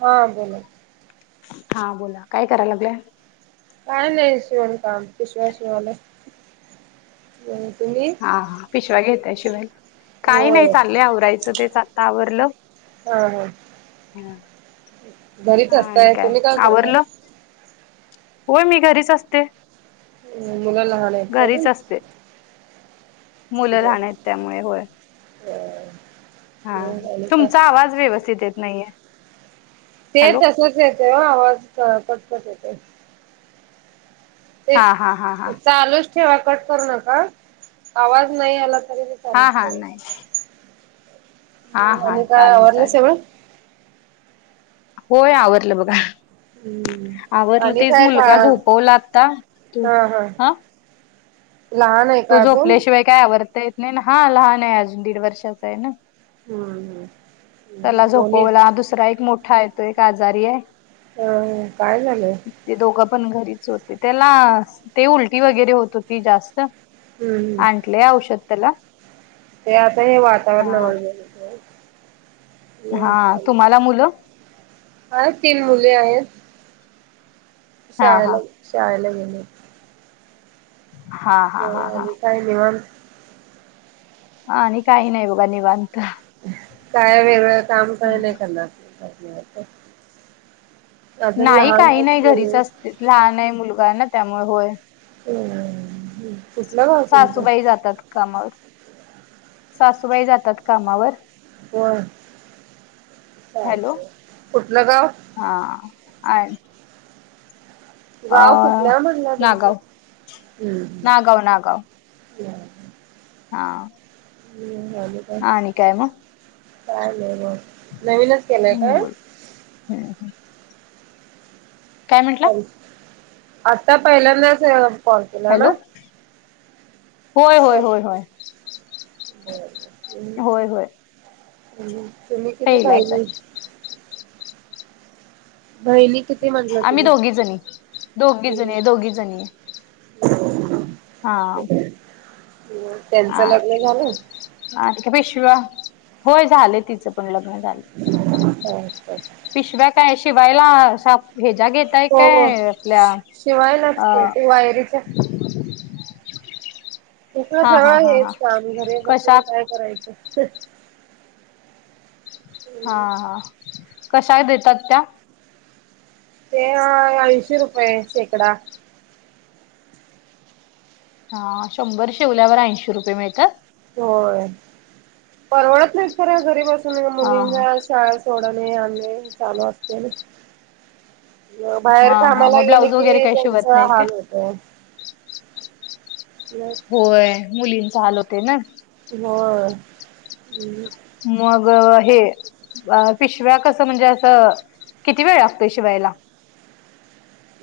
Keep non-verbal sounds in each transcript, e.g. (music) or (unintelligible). हा बोला. हा बोला काय करायला लागल्या? काय नाही शिवण काम पिशव्या शिवाल्या. तुम्ही? हा पिशव्या घेतय आहे शिवायला काही नाही होय. चाललंय आवरायचं तेच आता आवरलं हा हा हा. घरीच आणि असताय, काय तुम्ही का करताये? आवरलं होय मी घरीच असते. हम्म, मुलेला लहाण आहेत का घरीच अजून? असते मुलं लहान आहेत त्यामुळे होय. बर. हा तुमचा आवाज व्यवस्थित येत नाहीये. ते हॅलो तसच येतेय आवाज कटकट येतेय. ते हा हा हा हा चालूच ठेवा कट कर नका आवाज नाही आला तरी हा चालूच हा ठेवा नाही. हा हा आणि काय चालेल आवरल चालेल सगळ? होय आवडलं बघा. हम्म आवडलं आणि तेच काय का मुलगा झोपवला आता तू हा लान आहे. तो का अजून? झोपल्याशिवाय काय आवडता येत नाही ना हा लहान आहे अजून दीड वर्षाचा आहे ना‌ हम्म हम् त्याला दोन्ही झोपवला हा दुसरा एक मोठा आहे तो एक आजारी आहे. अ काय झालंय? ते दोघं पण घरीच होते त्याला ते उलटी वगैरे होत होती जास्त हम्म हम. क औषध त्याला ते आता हे वातावरण हा आवडलेलं. हा तुम्हाला मुलं हा तीन मुले आहेत. हा हा शाला शालागणे हा हा हो हा हा आणि काही नाही मान हा नाही काही नाही बघा निवांत. काय वेगळ काम काही नाही करणार. अजून नाही लहान काही आहेत नाही मुले घरीच असते लहान आहे मुलगा ना त्यामुळे होय. ह. सासूबाई जातात कामावर सासूबाई जातात कामावर हो चा हॅलो कुठलं गाव हा आ गाव कुठल्या म्हणला तुमच नागाव हम् नागाव नागाव हा ह झाल. ह न कायम. काय नाही मग नवीनच केलंय का? बोल हम्म काय म्हंटला? आता पहिल्यांदाच पचला ना. हॅलो. होय होय होय होय होय होय तुम्ही किती पहिलाच पाहिली? आहे बहिन. आम्ही दोघी जणी दोघी जण आहे दोघी जणी आहे. हा त्यांचं लग्न झालं. ह त पिशवा होय झालंय तिचं पण लग्न झालं. हा. पिशव्या काय शिवायला? भेजा घेताय हो हो काय आपल्या शिवायलाच अ ते ते वायरीच्या तुसं हा हा सगळं हा हा हेच काम घरी कशा बसून काय? करायचं. हा हा. कशा देतात त्या? ते ऐंशी रुपये शेकडा. हा शंभर शेवल्यावर ऐंशी रुपये मिळतात. होय परवडत नाहीत ख घरी बसून हा मुलीं शाळा सोडणे आणणे चालू असते. म बाहेर हा हा कामाला मग गेणे ब्लाऊज वगैरे की काही त्यांच शिवत नाही काय? हाल होत. हो म होय. मुलींच हाल होते, ना. होय. (unintelligible) मग, हे अ, पिशव्या कसं म्हणजे असं, किती वेळ लागतोय शिवायला?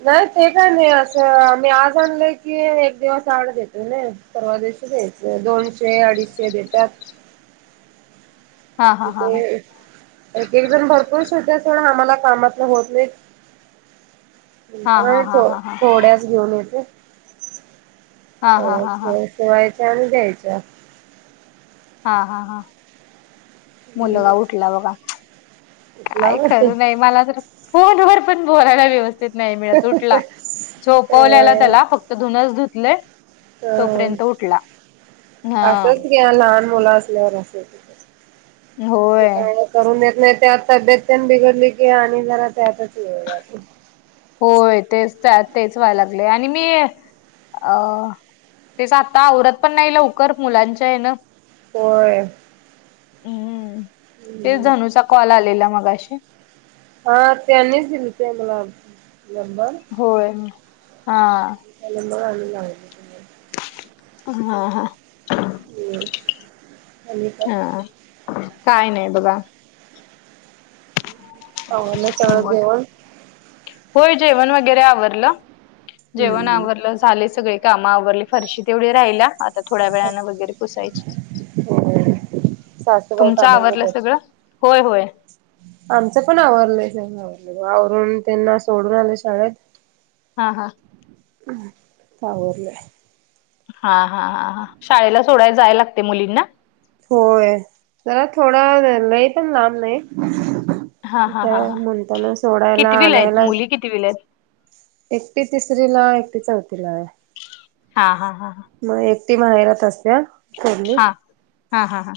नाही ते काय नाही असं. मी आज आणलं की, एक दिवस आड देतोय न. परवादिवशी द्यायचे. दोनशे-अडीचशे देतात. हा हा हा ते हा. एक. ते एक जण भरपूर शिवत्यात सोडा. आम्हाला कामातनं होत नाहीत. (inaudible) नाहीत हा होत. हा हा. थोड्याच घेऊन येते. हा हा हा हा. तेवढ्याच शिवायच्या. आणि द्यायच्या. हा, हा, हा. मुलगा उठला बघा. कुठला काय खरं नाही. मला तर फोनवर पण बोलायला, व्यवस्थित नाही मिळत. ऊटला झोपवल्याला तर त्याला. फक् धूनच धुतलेय हम. हा. सच घ्या. लहान मुलं असल्यावर, असच होत असतय. ते होय. काय करून देत नाही. त्यात तब्येत त्यान बिघडली की, आणि जरा त्यातच वेळ जातय. होय. तेच त्या तेच व्हायला लागलय आणि मी अ. तेच आता आवरत पण नाही, लवकर. मुलांच्या हेन. होय. तेच धनूचा, कॉल आलेला मगाशी. हा त्यांनीच दिलते मला, नंबर. होय. हा. (unintelligible) नंबर आणि लावल्या. हा, हा. हम्म आणि काय हा. काय नाही बघा. आवरलं सगळं, बोल जेवण. होय, जेवण वगैरे आवरलं. जेवण हम्म आवरलं झाले सगळे काम आवरली. फरशी तेवढी राहिल्या. आता थोड्या वेळानं, वगैरे पुसायची. होय सासूबाई तुमच, कामाला आवरलं जात्यात. सगळं. होय, होय. आमचं पण आवरलंय सगळं. आवरून, त्यांना सोडून आले शाळेत. हा, हा. ह. आवरलंय. हा, हा, हा, हा. शाळेला सोडायला जाय लागतय मुलींना. होय. जरा थोड. लय पण लांब नाही. हा हा त्या हा हा म्हणताना सोडायला, आणायला कितविलायत? एकटी तिसरीला, एकटी चौतीलाय. हा हा हा मग एकटी माहेरात असत्या. थोरली. हा, हा, हा.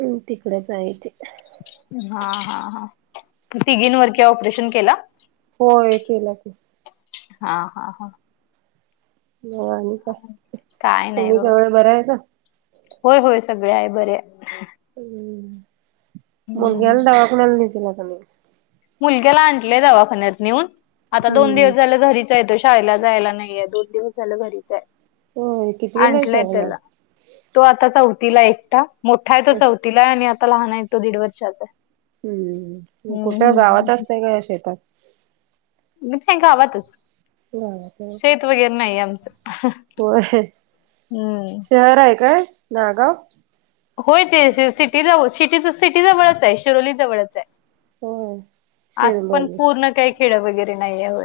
हम्, तिकडेच आहे ती. हा, हा, हा. तिघीनवर कि, ऑपरेशन केला? होय, केला की. हा, हा, हा. म आणि काय नाही तुम्ही बघा सगळं बरं आहेता. होय होय सगळे आहे बरे. ह् मुलगीला दवार कोणाला निस त्यांण मुलग्याला आणलंय दवाखान्यात नेऊन आता हम्म दोन दिवस हम्म. झालं घरी ेतो शाळेला जायला नाहीय दोन दिवस झालं घरीच आहे होय कितवीला आहे आणलंय शाळेला त्याला तो आता चौथीला एकटा मोठा आहे तो चौथीला आहे आणि आता लहान आहे तो दीड वर्षाचा आहे. हम् कुठे हम्म गावात असतय का या शेतात. मी नाही गावातच ह का. शेत वगैरे नाही आमचं होय हम्म शहर आहे काय नागाव होय ते सिटीऊ स सिटीजवळच आहे शिरोली जवळच आहे. होय असं पण शिरलोली पूर्ण काही खेड वगैरे नाही आहेव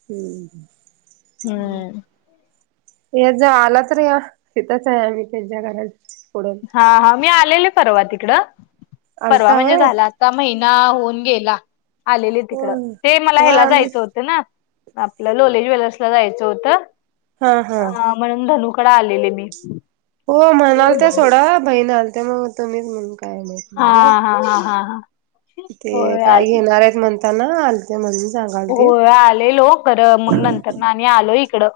हम् हम्. या ज आला तर या तिथंच आहे आम्ही त्याच्या घर पुढे हा हा मी आलेले परवा तिकड परवा आलता म्हणजे होय झाला. ता महिना होऊन गेला आलेले तिकडं होय ते मला होय ह्याला आम्ही जायचं होतं ना. आपलं लोहे ज्वेलर्सला जायचं होतं हा हा अ म्हणून धनुकड आलेले मी हो म्हणाल त्या सोडा बहीण आलत मग तुम्हीच म्हण काय माहित हा नाही मला हा हा हा हा ते होय काय आले घेणार आहेत म्हणताना आ मण मी सांग हो आलेलो खरं मग नंतर ना आणि आलो इकडं.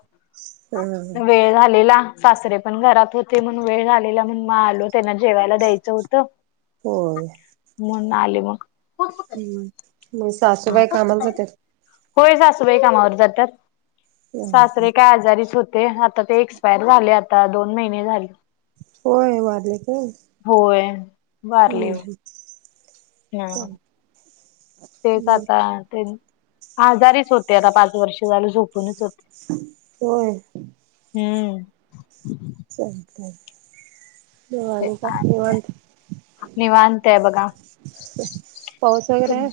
ह वेळ झालेला सासरे पण घरात होते म्हण वेळ झालेला म्हण मा आलो त्यांना जेवायला द्यायचं होतं. हो. मण नाले मग सासूबाई कामा जात होय सासूबाई कामावर जातात सासरे का आजारीच होते. ते आता ते एक्सपायर झाले आता दोन महिने झाले. होय बारले का? होय वारलेवर हा. तेच आता आजारीच होते आता पाच वर्ष झालं झोपूनच होते. होय. हम्म लत भवाण का शवंत निवांतय बघा पाऊस तु. वगैरे आहे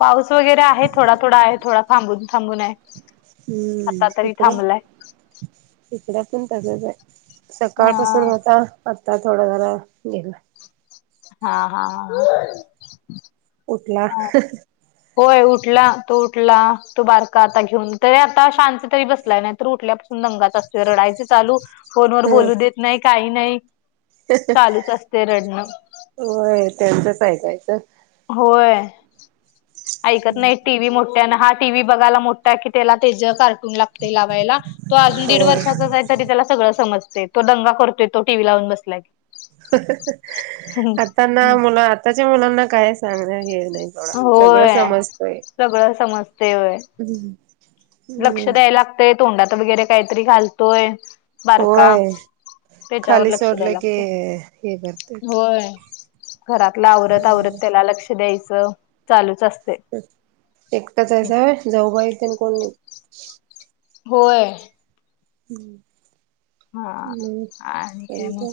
पाऊस वगैरे आहे थोडा थोडा आहे थोडा थांबून थांबून आहे हम्म आता तरी इकड थांबलाय. इकड पण तग हा सकाळपासून होता. आता थोडा जरा गेलं. हा हा हा ह. उठला. होय उठला तो उठला तो बारका आता घेऊन तरी आता शांत तरी बसलाय नाही तर उठल्याून दंगाच असते रडायच चालू. फोनवरर हम्म बोलू देत नाही काही नाही चालूच असते रडणं. होय त्यांचचऐकायचं. होय. ऐकत नाही टीव्ही मोठ्या ना हा टीव्ही बघायला मोठा की त्याला तेच कार्टून लाग लावायला तो अजून दीड होय वर्षाचाच आहे. तरी त्याला सगळं समजतेय तो दंगा करतोय तो टीव्ही लावून बसला की. आताना मुलं आताच्या मुलांना काय सांगण्या हे नाही सोडा सगळं होय समजतय. सगळं समजते होय लक्ष हम्म द्यायला लागतंय तोंडात वगैरे काहीतरी घालतोय. बारका होय त्याच्यावर खाली लक्ष द्याय सोडलं की लागते. हे करते होय. घरातलं आवरत आवरत त्याला लक्ष द्यायचं चालूच असतय. एकटच आहेसा होय जाऊबाई तेन कोण नाही? होय. हम्म. हा आणि काय मग?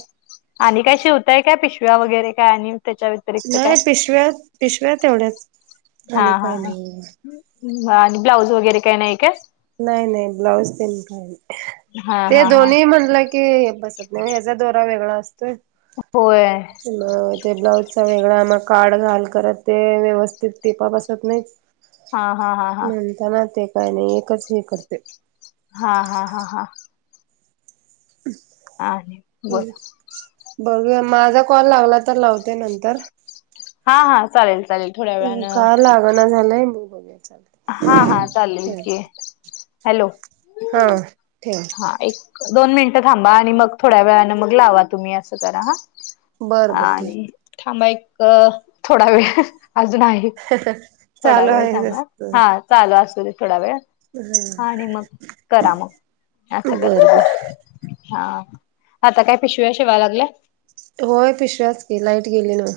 आणि काय शिवताय काय पिशव्या वगैरे काय आणि त्याच्या व्यतिरिक्त नाही काय पिशव्या- पिशव्या तेवढ्याच. हा आणि हा काय नाही. आणि ब्लाउज वगैरे काही नाही काय? नाही नाही ब्लाऊज तेन काय नाही हा ते हा हा दोन्ही म्हणलं हे बसत नाही याचा दोरा वेगळा असतोय. होय. मग ते ब्लाऊजचा वेगळा मग काड घाल करत ते व्यवस्थित टिपा बसत नाही. हा हा हा हा. त्यांना ते काय नाही एकच हे करते. हा हा हा हा. हमं. ह बोल. बघूया माझा कॉल लागला तर लावते नंतर. हा हा चालेल चालेल. थोड्या अ वेळानं का लागना झालंय मग बघाय चाल. हा हा चालेल कि हॅलो! हा ठेवा. हा एक दोन मिनटं थांबा आणि मग थोड्या वेळन मग लावा तुम्ही असं करा हा. बरं बरं ठीक आणि थांबा एक थोडा वेळ अजून आहे. थोडा चालू वेळ आहे थांबा तसं. हा. चालू असू दे थोडा वेळ आणि मग करा मग. असं बर करा बर हा आता काय पिशव्या शिवाय लागल्या. होय पिशव्याच की लाईट गेली ना.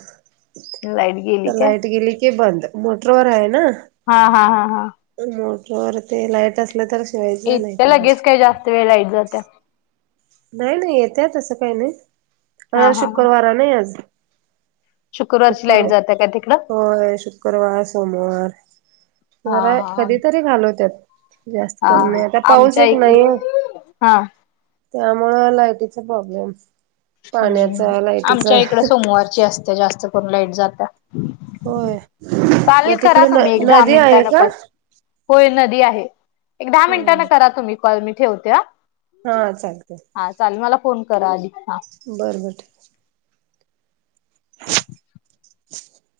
लाईट गेली तर काय लाईट गेली की बंद मोटरवर आहे ना. हा हा हा हा. मोटरवर ते लाईट असलं तर शिवायचं नाही तर नाही. किती वेळ लाईट जात्या? नाही नाही येतय तसं काही नाही आ हा हा हा शुक्रवारा नाही आज. शुक्रवारची शुक्र लाईट जाते का तिकडं होय शुक्रवार, सोमवार हा जरा हा. कधीतरी घालवत्यात जास्त काय हा नाही आता पाऊस एक नाहीे हां. त्यामुळ लायटीचा प्रॉब्लेम हम्म. पाण्याचा लायटीचा आमच्या इकड सोमवारची असते जास्त करून लाईट जात्या. होय मग चालेल करा तिकडे न तुम्ही एक दहा नदी आहे मिनिटान का? परत. होय नदी आहे. एक दहा हो मिनिटांन करा तुम्ही कॉल मी ठेवते हा. हा चागतय. हा चाले--मला फोन करा आधी हा. बरं बरं. (inaudible)